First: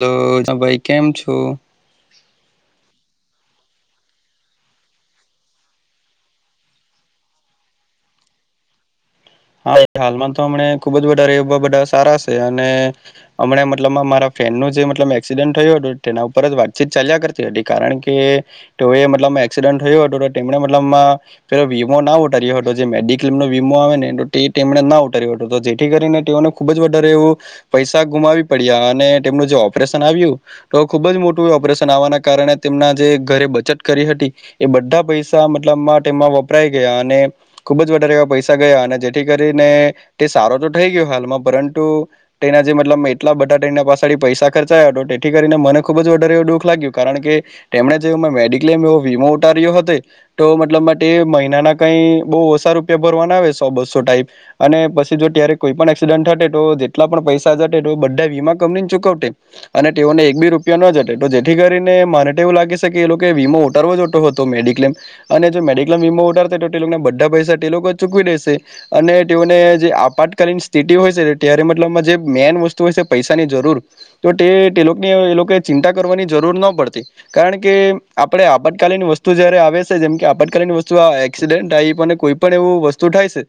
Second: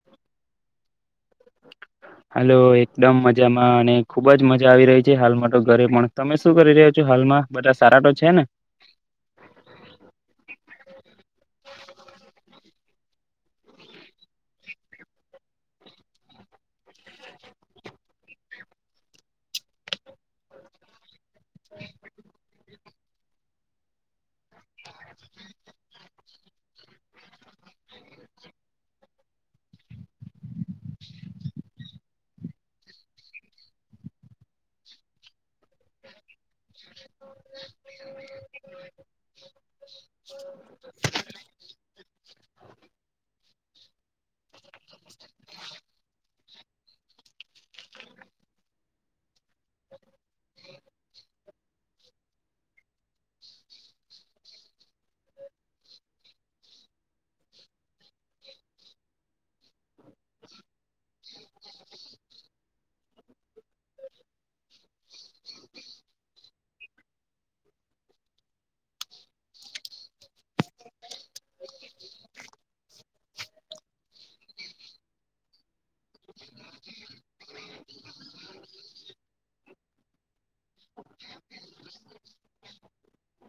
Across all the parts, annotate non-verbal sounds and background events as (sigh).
હલોભાઈ કેમ છો. હાલો એકદમ મજામાં અને ખુબ જ મજા આવી રહી છે હાલમાં તો ઘરે પણ તમે શું કરી રહ્યા છો હાલમાં બધા સારા. ટટાટો છે ને. (inaudible) હા હાલમાં તો હમને ખુબ જ બધા રવા બધા સારા છે અને હમણા મતલબ મારા. ટ્રેનનું જે મતલબ એક્સિડન્ટ થયું હતું તેના ઉપર જ વાતચીત ચાલ્યા કરતી હતી કારણ કે તે એ મતલબ. એક્સિડ થયો હતો તો તેમને મતલબ પે વીમો ના ઉતાર્યો હતો જે મેડિક્લેમ નો વીમો આવેને. તે તેમણે ના ઉતારી હતો જેથી કરીને તેઓને ખુબ જ વધારે એવું પૈસા ગુમાવી પડ્યા અને. જે ઓપરેશન આવ્યું તો ખુબ જ મોટું ઓપરેશન આવવાના કારણે તેમના જે ઘરે બચત કરી હતી. એ બધા પૈસા મતલબ માર્ટ એમાં વપરાય ગયા અને ખુબ જ વધારે એવા પૈસા ગયા અને. કરીને તે સારો તો થઈ ગયો હાલમાં પરંતુ તેના જે મતલબ એટલા બધા ટ પાછડી. પૈસા ખર્ચાયા હતો તેથી કરીને મને ખુબ જ વધારે એું દુઃખ લાગ્યું કારણ કે તેમણે જે મેડિક્લેમ એવું. મો ઉતાર્યો હતો તો મતલબ માટે મહિનાના કઈ બહ ઓછા રૂપિયા ભરવાના આવે સો બસો. ટ અને પછી જો ત્યારે કોઈ પણ એક્સિડન્ટ હટે તો જેટલા પણ પૈસા જટે તો બધા વીમા કંપની. અને તેઓને એક બી રૂપિયા ન જટે તો જેથી કરીને માને એવું લાગે છે કે લોકો વીમો ઉારવો. હતો મેડિક્લેમ અને જો મેડિક્લેમ વીમા ઉડારતા તો તેને બધા પૈસા તે લોકો ચૂકવી દેશે. અને તેઓને જે આપાતકાલીન સ્થિતિ હોય છે ત્યારે મતલબમાં જે મેન વસ્તુ હોય છે પૈસાની જરૂર. ચિંતા કરવાની જરૂર ન પડતી કારણ કે આપણે. આપત્કાલીન વસ્તુ જયારે આવે છે જેમ કે આપત્કાલીન વસ્તુ એક્સિડેન્ટ આવી પણ અને કોઈ પણ એવું વસ્તુ થાય છે.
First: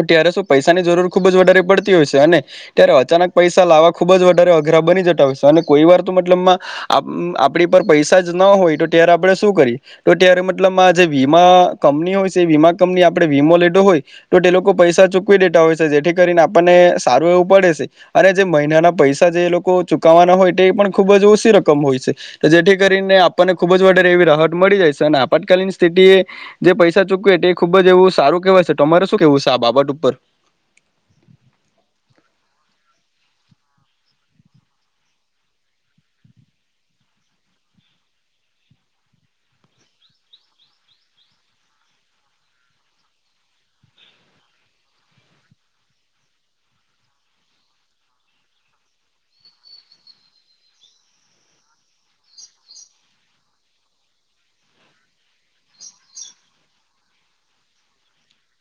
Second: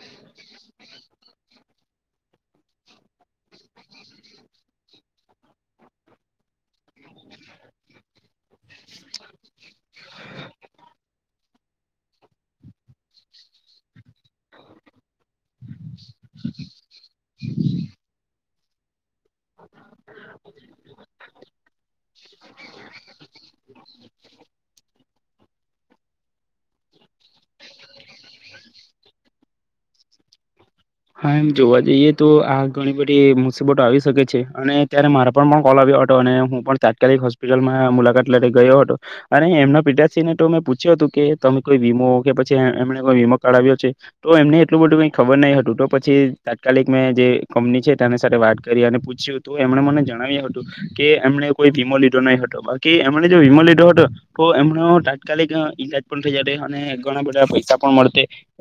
તટે્યારેસો પૈસાની જરૂર ખુબજ વધારે પડતી હોય છે, અને ત્યારે અચાનક પૈસા લાવવા ખુબ જ વધારે. અઘરા બની જતા, હો અને કોઈ વાર તો મતલબ આપણી પર પૈસા જ ન હોય, તો ત્યારે આપણે શું કરીએ, તો ત્યારે મતલબ આ જે વીમા કંપની હોય છે, એ વીમા કંપની આપડે વીમો લીધો હોય તો તે લોકો પૈસા ચૂકવી દેતા હોય છે, જેથી કરીને આપણને સારું એવું પડે છે, અને જે મહિનાના પૈસા લોકો ચુકવાના હોય, પણ ખુબજ ઓછી રકમ હોય છે, જેથી કરીને આપણને ખુબજ વારે એવી. ટ મળી જાય છે, આપતકાલીન સ્થિતિ એ જે પૈસા ચૂક એ ખુબજ એવું સારું કહેય છે, તમારે. શું કેવું છે, આ બાબટ ઉપર. હા, એમ જોવા જઈએ, તો આ ઘણી બધી મુસીબતો આવી શકે છે, અને ત્યારે મારે પણ પણ કોલ આવ્યો. અને હું, પણ તાત્કાલિક હોસ્પિટલમાં મુલાકાત લઈ ગયો હતો, અને એમના પિતાશિ ને તો મે પૂછ્યો હતો. કે તમે કોઈ વીમો કે પછી એમને કોઈ વીમો કાાવ્યો છે, તો એમને એટલું બધું કઈ ખબર નહી, હતું તો. પછી તાત્કાલિક મેં જે કંપની છે, તેની સાથે વાત કરી અને પૂછ્યું હતું, એમણે મને જણાવ્યું હતું. કે એમને કોઈ વીમો લીધો નહી, હતો બાકી એમણે જો વીમો લીધો હતો, તો એમનો તાત્કાલિક. જ, અને ઘણા બધા પૈસા, પણ મળ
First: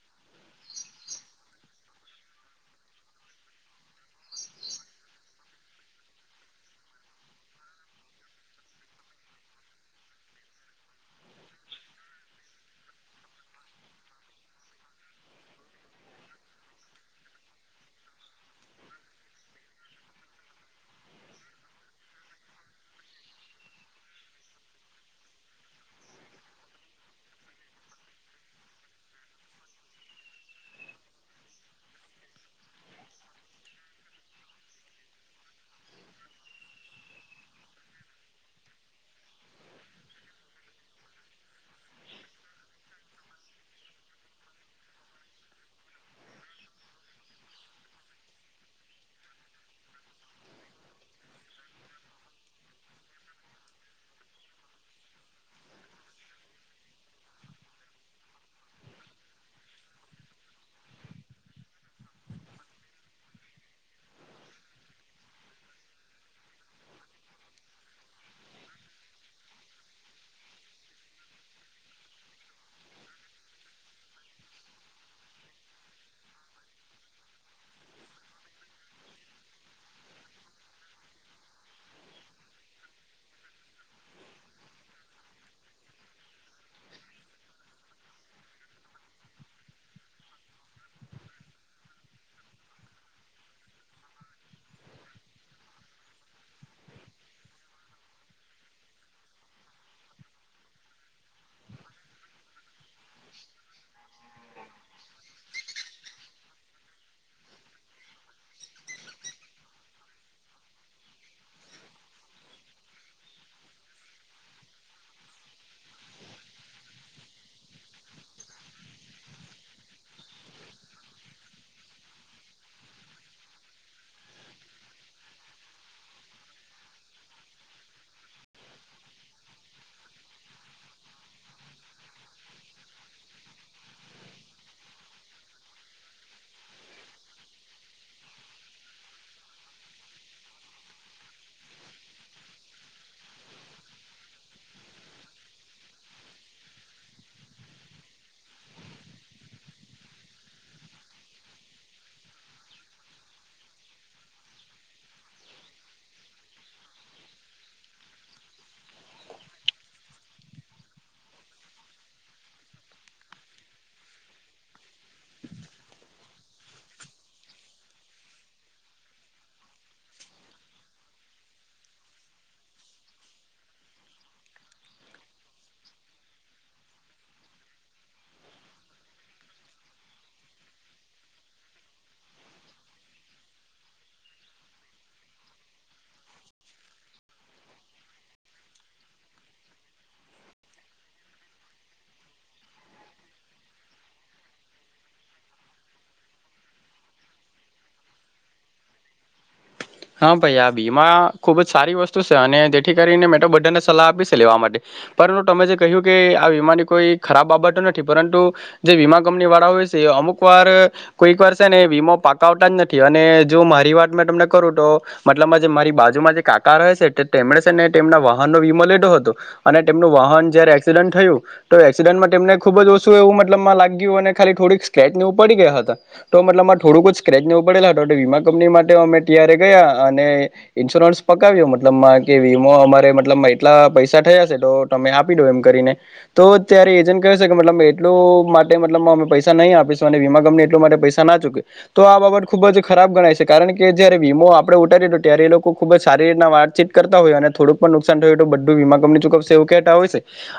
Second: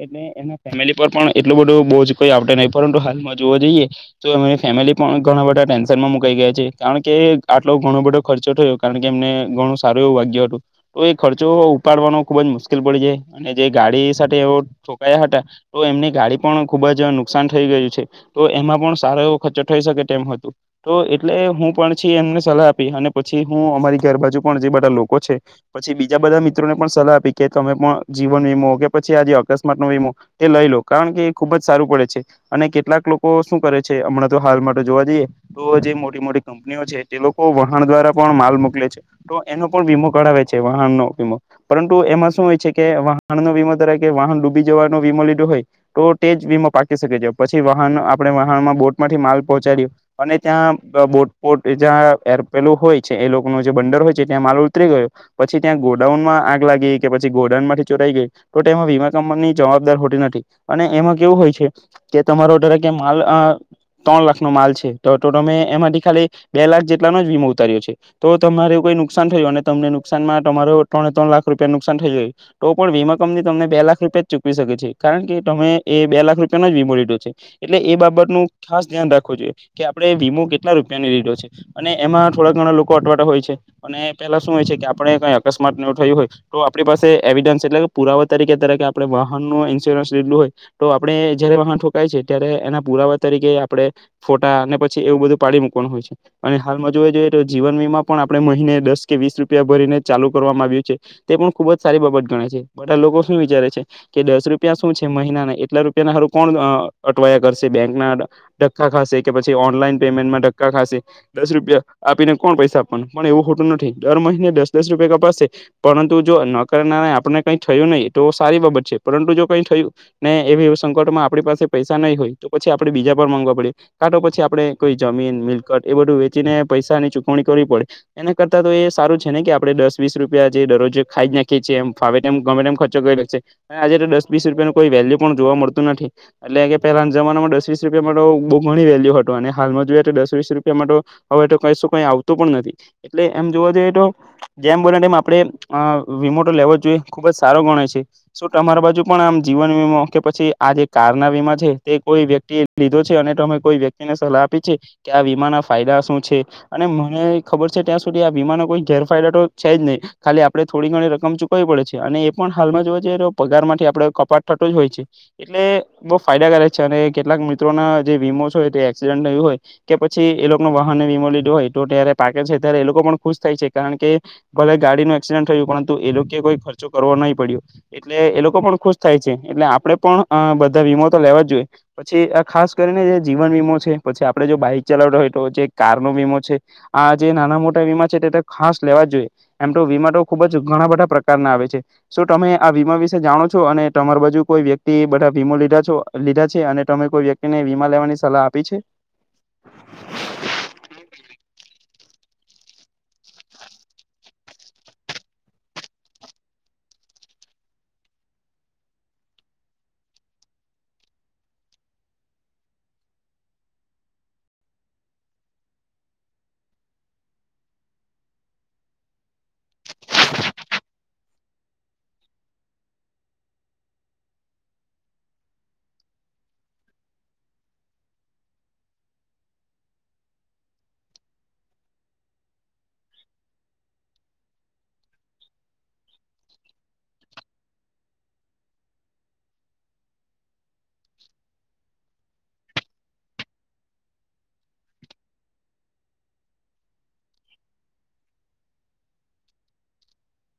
એટલે એ ફેમિલી પર પણ એટલું બધું બોજ. કોઈ આવડે નહીં, પરંતુ હાલમાં જોવ જઈએ તો એ ફેમિલી પણ ઘણા બધા ટેન્શનમાં મુકાઈ ગયા છે, કારણ કે. આટલો ઘણો બધો ખર્ચો થયો, કારણ કે એમને ઘણું સારું એવું વાગ્યો હતું, તો એ ખર્ચો ઉપાડવાનો. ખુબજ મુશ્કેલ પડી જાય, અને જે ગાડી સાથે એ છોકાયા હતા, તો એમની ગાડી પણ ખુબજ. નુકસાન થઈ ગયું છે, તો એમાં પણ સારો એવો ખર્ચો થઈ શકે તેમ હતું, તો એટલે હું પણ. પછી એમને સલાહ આપી અને પછી હું, અમારી ઘર બાજુ પણ જે બધા લોકો છે, પછી, બીજા બધા મિત્રો ને પણ. સલાહ આપી, કે તમે પણ જીવન વીમો કે પછી, આજે અકસ્માત નો વીમો એ લઈ, લો કારણ કે ખુબજ. સારું પડે છે, અને કેટલાક લોકો શું કરે છે, હમણાં, તો હાલ માટે જોવા જઈએ, તો જે મોટી મોટી કંપ છે, તે લોકો વહાણ દ્વારા પણ માલ મોકલે છે, તો એનો પણ વીમો કરાવે છે, વાહણનો વીમો પરંતુ એમાં શું હોય છે, કે વાહનનો વીમો તરા કે વાહન ડૂબી જવાનો વીમો લીધો હોય, તો વીમો પાકી શકે છે, પછી વાહન આપણે વાહનમાં બોટ માંથી, માલ પહોંચાડ્યું અને ત્યાં એપેલું હોય છે, એ લોકો ન જે બંડર હોય, છે, ત્યાં માલ ઉતરી ગયો પછી ત્યાં ગોડાઉન આગ લાગી કે પછી ગોડાન માંથી ચોરાઈ ગઈ, તો એમાં વીમા કંપની ની જવાબદાર હોતી નથી, અને એમાં કેવું હોય છે, કે તમારોરે કે માલ ત્રણ લાખ નો માલ છે, તો તમે એમાંથી ખાલી બે લાખ જેટલાનો વીમો ઉતાર્યો છે, તો તમારે કોઈ નુકસાન થયું, અને તમને નુકસાનમાં તમારો ત ત્રણ લાખ રૂપિયા નુકસાન થઈ, ગય તો પણ વીમા કંપની, તમને બે લાખ રૂપિયા જ ચૂકવી શકે છે, કારણ કે તમે એ બે લાખ રૂપિયાનો જ વીમો લીધો છે, એટલે એ બાબતનુ ખાસ ધ્યાન રાખવ જોઈએ, કે આપડે વીમો કેટલા રૂ લીધ છે, અને એમાં થોડા ઘણા લોકો અટવાડ હોય છે, અને પેલા શું હોય છે, કે આપણે કઈ અકસ્માત થયું હોય, તો આપણી પાસે એવિડસ એટલે પુરાવા તરીકે તકે આપણે વાહન ન ઇન્સ્યોરન્સ લીધલું હોય. તો આપડે જયારે વાહન ઠોકાય છે, ત્યારે એના પુરાવા તરીકે આપડે ફોટા અને પછી એવું બધું પાડી મૂક અને હાલમાં જો જોઈએ, તો જીવન વીમા પણ આપણે મહિને દસ, કે વીસ રૂપિયા ભરીને ચાલુ કરવામાં આવી. તે પણ ખુબજ સારી બાબત ગ છે, બધા લોકો શું વિચારે છે, કે દસ રૂપિયા શું છે મહિના એટલા રૂપિયાના હું, કોણ અટવાયા કરશે બેંક ના ધક્કા ખાશે કે પછી, ઓનલાઈન પેમેન્ટમાં ધક્કા દસ રૂપિયા, આપીને કોણ પૈસા આપવાનું પણ એવું ખોટું નથી, દર મહિને દસ દસ રૂપિયા કપાશે પરંતુ જો, ન કરના આપને કઈ થયું, નહીિ તો સારી બાબત છે પરંતુ જો કઈ થયું ને એવી સંકટમાં આપણી પાસે પૈસા નહીં, હોય, તો પછી આપડે બીજા પર માગવા પડે કાંટો પછી આપડે કોઈ, જમીન મલકટ એ બધું વેચીને પૈસાની ચુકવણી કરવી પડે એના કરતા તો એ સારું છેને, કે આપડણે દસ વીસ રૂપિયા દરરોજ ખાઈ જ નાખી છી, એમ ફાવે ગમેમ ખર્ચો કરીશે આજે, તો દસ રૂપિયા નું કોઈ વેલ્યુ જોવા મળતું નથી, એટલે પેલાના જમાનામાં દસવીસ રૂપિયા માટે બહ ઘણી વેલ્યુ હતું, અને હાલમાં જો દસ વીસ રૂપિયા હવે, કશ કઈ આવતો પણ નથી એટલે એમ જોવા જઈએ, તો જેમ બો આપડણે વીમો તો લેવો જોઈએ, ખુબજ સારો ગણે છે, શું તમારા બાજુ પણ આમ જીવન વીમો કે પછી આ જે કાર ના વીમા છે, તે કોઈ વ્યક્તિ એ લીધો છે, અને અમે કોઈ વ્યક્તિ ને સલાહ આપી છે. આ વીમાના ફાયદા શું છે, અને મને ખબર છે, ત્યાં સુધી આ વીમાનો કોઈ ગેરફાયદા તો છેજ, નહીં. ખાલી આપડણે થોડી ઘણી રકમ ચૂકવવી પડે છે, અને એ પણ હાલમાં જોવા જએ પગાર થી આપે કપાટ થટ જ હોય છે. એટલે બહ ફાયદાકારક છે, અને કેટલાક મિત્રોના જે વીમો હોય તે એક્સિડન્ટું હોય, કે પછી. પછી એ લોકો ન વાહનને વીમો લીધો હોય, તો ત્યારે પાકે છે, ત્યારે એ લોકો પણ ખુશ થાય છે, કારણ કે ભલે ગાડીનો ડ થયું પરંતુ એ લોકો કોઈ ખર્ચો કરવો નહીં, પડ્યો એટલે એ લોકો પણ ખુશ થાય છે, એટલે આપ પણ બધા વીમો તો લેવા જ જોઈએ, પછી ખાસ કરીને જે જીવન વીમો છે, પછી આપડે જો બાઈક ચલાવ કાર ન વીમો છે આ જે નાના મોટા વીમા છે તે ખાસ લેવા જ જોઈએ એમ તો વમા ખુબ જ ઘણા બધા પ્રકાર ના આવે છે તો તમે આ વીમા વિશે જાણો છો અને તમાર બાજુ કોઈ વ્યક્તિ બધા વીમો લીધા છ લીધા છે અને તમે કોઈ વ્યક્તિને વીમા લેવાની સલાહ આપી છે (inaudible) હા ભાઈ આ ભીમા ખુબ જ સારી વસ્તુ છે અને તેથી કરીને મેટો બાને સલાહ આપી છે લેવા માટે પરંતુ તમે જે કહ્યું કે આ વીમાની કોઈ ખરાબ બાબત નથી પરંતુ જે વીમા કંપની વાળા હોય અમુક વાર કોઈક વાર છે ને વીમો પાક આવતા જ નથી અને જો મારી વાત મે તમને કરું તો મતલબ જે મારી બાજુમાં જે કાકા રહે છે તેમણે છે ને તેમના વાહનનોો વીમો લીધો હતો અને તેમનું વાહન જયારે એક્સિડન્ટ થયું તો એક્સિડન્ટમાં તેમને ખુબ જ ઓછું એવું મતલબમાં લાગ્યું અને ખાલી થોડીક સ્ક્રેચવ ઉપ પડી ગયા હતા તો મતલબમાં થોડુંક જ સ્ક્રેચ નેવું પડેલા વીમા કંપની માટેમે ્યારે ગયા અને ઇન્સ્યોરન્સ પકાવ્યો મતલબમાં કે વીમો અમારે મતલબ એટલા પૈસા થયા તો તમે આપી દો એમ કરીને તો ત્યારે એજ કહે છે કે મતલબ એટલ માટે મતલબમે પૈસા નહી આપીશ અને વીમા કંપની એટલા માટે પૈસા ના ચૂકે તો આ બાબત ખુબ જ ખરાબ ગણાય છે કારણ કે જયારે વીમો આપણે ઉતારી તો ત્યારે એ લોકો ખુબ સારી રતના વાતચીત કરતા હોય અને થોડું પણ નુકસાન થયુંય તો બધું વીમા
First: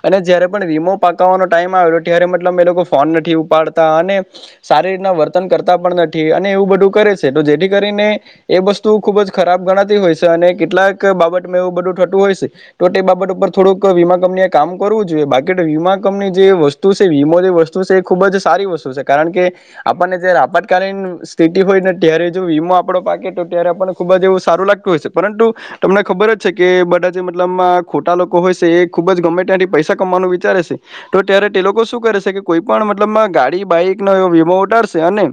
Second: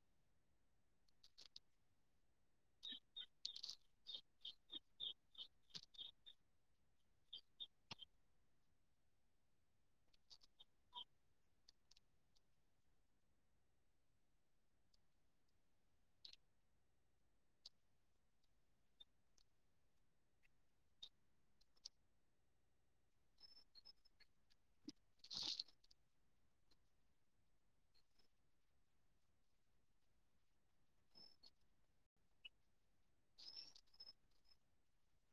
હોય જય વીમો પાવા ટ ત મત લોકો ફોન ઉપાડતા અને સારી રીતના વર્તન કરતા પણ નથી અને એવું બધું કરે છે તો જેથી કરીને એ વસ્તુ ખુબ જ ખરાબ ગણાતી હોય છે અને કેટલાક બાબત મે એવું બધું થતું હોય છે તો તે બાબત ઉપર થોડુંક વીમા કંપનીએ કામ કરવું જોઈએ બાકી વીમા કંપની જે વસ્તુ છે વીમો જે વસ્તુ છે એ ખૂબ જ સારી વસ્તુ છે કારણ કે આપણને જારે આપતકાલીન સ્થિતિ હોય ને ત્યારે જો વીમો ડો પાકે તો ત્યારે આપણને ખુબ જ એવું સારું લાગતું હોય છે પરંતુ તમને ખબર જ છે કે બધા જે મતલબમાં ખોટા લોકો હોય છે એ ખુબ જ ગમે ત્યાંથી પૈસા કમવાનું વિચારે છે તો ત્યારે તે લોકો શું કરે છે કે કોઈ પણ મતલબ ગાડી બાઈક ન એ વીમો ઉટાશે અને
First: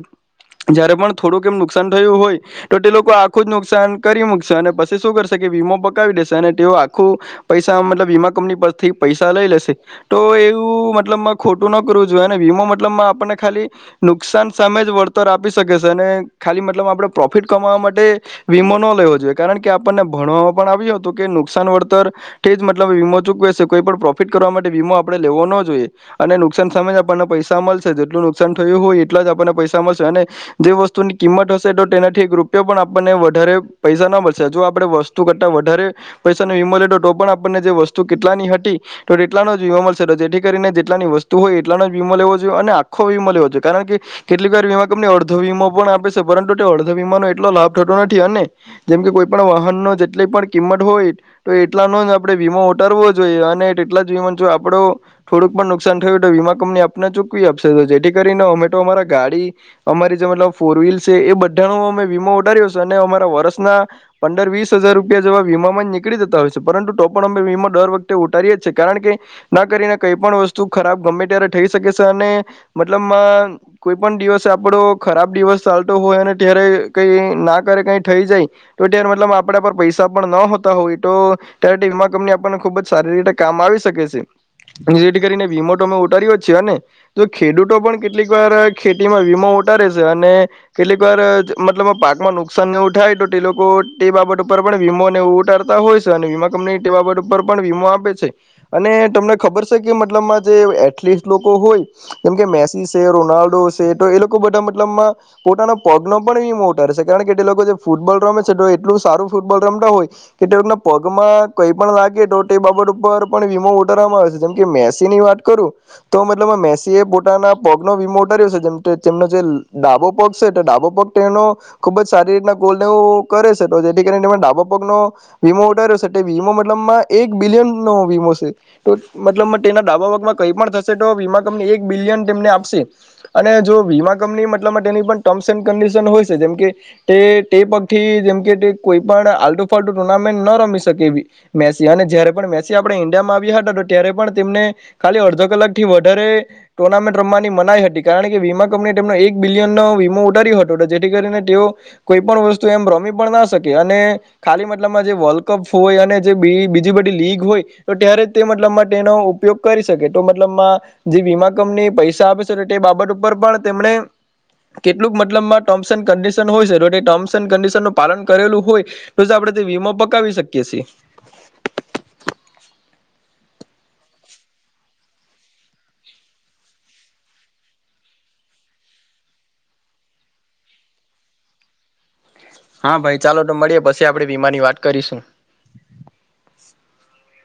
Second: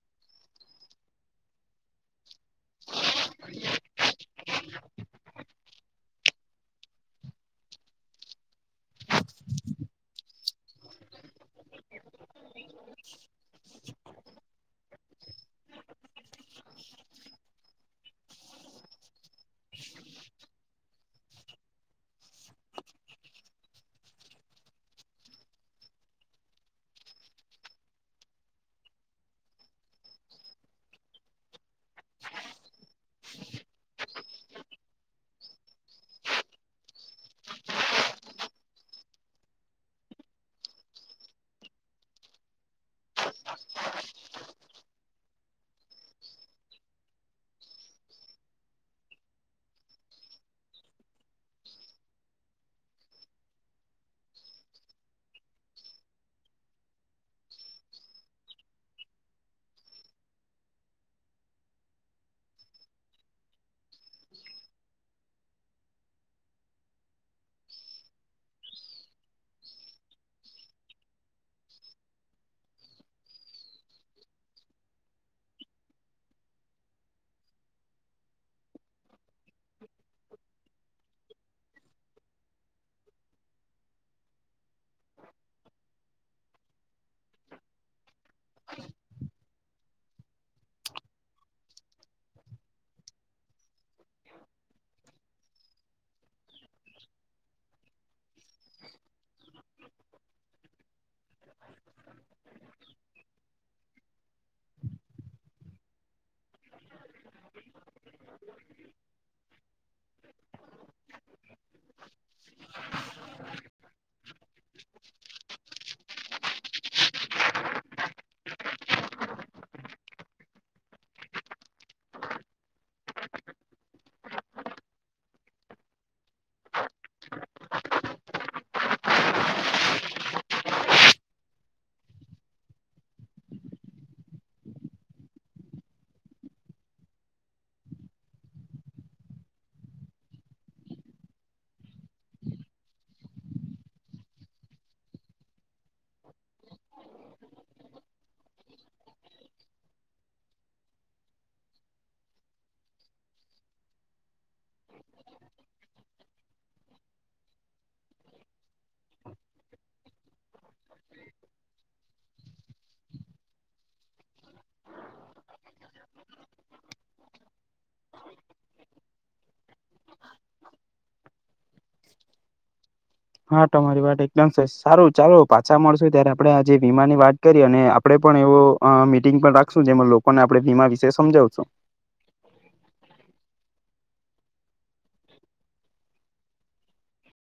જયારે પણ થોડુંક કેમ નુકસાન થયું હોય તો તે લોકો આખું જ નુકસાન કરી મૂકશે અને પછી શું કરશે કે વીમો પકાવી દેશે અને તેઓ આખું પૈસા મતલબ વીમા કંપની પરથી પૈસા લઈ લેશે તો એવું મતલબ ખોટું ન કરવું જોઈએને વીમો મતલબમાં આપણને ખાલી નુકસાન સામે જ વળતર આપી શકે છે અને ખાલી મતલબ આપડે પ્રોફિટ કમાવા માટે વીમો ન લેવો જોઈએ કારણ કે આપણને ભણવામાં પણ આવ્યું હતું કે નુકસાન વળતર ઠ જ મતલબ વીમો ચૂકવે છે કોઈ પણ પ્રોફિટ કરવા માટે વીમો આપણે લેવો ન જોઈએ અને નુકસાન સામે જ આપ પૈસા મળશે જેટલું નુકસાન થયું હોય એટલા જ આપણને પૈસા મળશે અને જે વસ્તુની કિંમત હશે એનાથી એક રૂપિયા પણ આપણને વધારે પૈસા ના મળશે જો આપે વસ્તુ કરતા વધારે પૈસાનુંમ તો પણ આપણને જે વસ્તુ કેટલાની હતી તોટલાનો જ જોવા મળશે તો જેથી કરીને જેટલાની વસ્તુ હોય એટલાનો જ વીમાો લેવો જોઈએ અને આખો વીમો લેવો જોએ કારણ કેટલીક વાર વીમા કંપની અર્ધ વીમો પણ આપે છે પરંતુ અર્ધ વીમા ન એટલો લાભ થતો નથી અને જેમ કે કોઈ પણ વાહન ન જેટલી પણ કિંમત હોય તો એટલાનોડણે વીમો ઉતારવો જોઈએ અને એટલા જ વીમા જો આપડો થોડુંક પણ નુકસાન થયું તો વીમા પ આપ ચૂક આપશે તો જેથી કરીને અમે તો અમારા ગાડી અમારી જે મતલબ ફોર વ્હીલ છે એ બ અાણ અમે વીમાો ઉડાર્યો છે અને અમારા વર્ષના પંદર વીસ હજાર રૂપિયા જેવા વીમા માં જ નીકળી જેતા હોય છે પરંતુ ટપ અ દર વખતે ઉતારીએ જ છે કારણ કે ના કરીને કઈ પણ વસ્તુ ખરાબ ગમે ત્યારે થઈ શકે છે અને મતલબ કોઈ પણ દિવસ આપડો ખરાબ દિવસ ચાલતો હોય અને ત્યારે કઈ ના કરે કઈ થઈ જાય તો ત્યારે મતલબ આપડા પર પૈસા પણ ન હોતા હોય તો ત્યારે વીમા કંપની આપણને ખુબ જ સારી રીતે કામ આવી શકે છે જેથી કરીને વીમો તો અમે ઉતારી્યો જ છે અનેને તો ખેડૂતો પણ કેટલીક વાર ખેતીમાં વીમો ટ છે અને કેટ ગર મતલબ પાકમાં નુકસાન ન ઉ થાય તો તે લોકો તે બાબત ઉપર પણ વીમો ને એવું ઉતારતા હોય વીમા કંપની ઉપર વીમો આપે છે અને તમને ખબર છે કે મતલબમાં જે હોય જેમ કે મેસી છે રોનાલ્ડો છે તો એ લોકો બધા મતલબમાં પોતાના પગનો પણ એ મોટો રહેશે કારણ કે તે લોકો જે ફૂટબોલ રમે છે તો એટલું સારું ફૂટબોલ રમતા હોય કે તેના પગમાં કઈ પણ લાગે તો તે બાબત ઉપર પણ વીમો ઉતારવામાં આવે છે જેમ કે મેસી ની વાત કરું તો મતલબ મેસી એ પોતાના પગનો વીમો ઉતાર્યો છે જેમ તેમનો જે ડાબો પગ છે ડાબો પગ તે ખુબ જ સારી રીતના ગોલેવું કરે છે જેથી કરીને ડાબો પગનો ્યો વીમો એક બિલિયન નો વીમો છે મતલબ તેના ડાબા વમાં ક થશે તો વીમા કંપની એક બિલિયનને આપશે અને જો વીમા કંપની મતલબ તેની પણ ટર્મ્સ એન્ડ કંડીશન હોય સકે જેમ તે પગથી જેમકે કોઈ પણ આલટુ ફાલતુ ટુર્નામેટ ન રમી સકે મેસી અને જયારે પણ મેસી આપડે ઈન્ડિયામાં આવ્યા હતા ત્યારે પણ તેમને ખાલી અડધો કલાક થી વધારે ટુર્નામેન્ટ રમવાની મનાઈ હતી કારણ કે વીમા કંપની તેમનો એક બિલિયનનો ને ઉતારી હતો જેથી કરીને તેઓ કોઈ પણ વસ્તુ એમ રમી પણ ના શકે અને ખાલી મતલબમાં જે વર્લ્ડ કપ હોય અને જે બે બીજુ બધું ટ્રિગ હોય તો ત્યારે તે મતલબ તેનો ઉપયોગ કરી શકે તો મતલબમાં જે વીમા કંપની પૈસા હિસાબ છે તે બાબત ઉપર પણ તેમણે કેટલુંક મતલબમાં ટર્મસ એન્ડ કનડીશન હોય છે તો તે ટર્મ્સ એન્ડ કનડીશન નું પાલન કરેલું હોય તો જ આપડે વીમો પકાવી શકીએ છે. હા તમારી વાત એકદમ છે સારું ચાલો પાછા મળસુ ત્યારે આપડે આજે વીમાની વાત કરયે અને આપડે પણ એ તો મીટિંગ પણ રાખશું જેમાં લોકોને આપણે વીમા વિશે સમજાવશું. (inaudible) હા ભાઈ ચાલો તો મળીએ પછી આપણેે વીમા ની વાત કરીશું.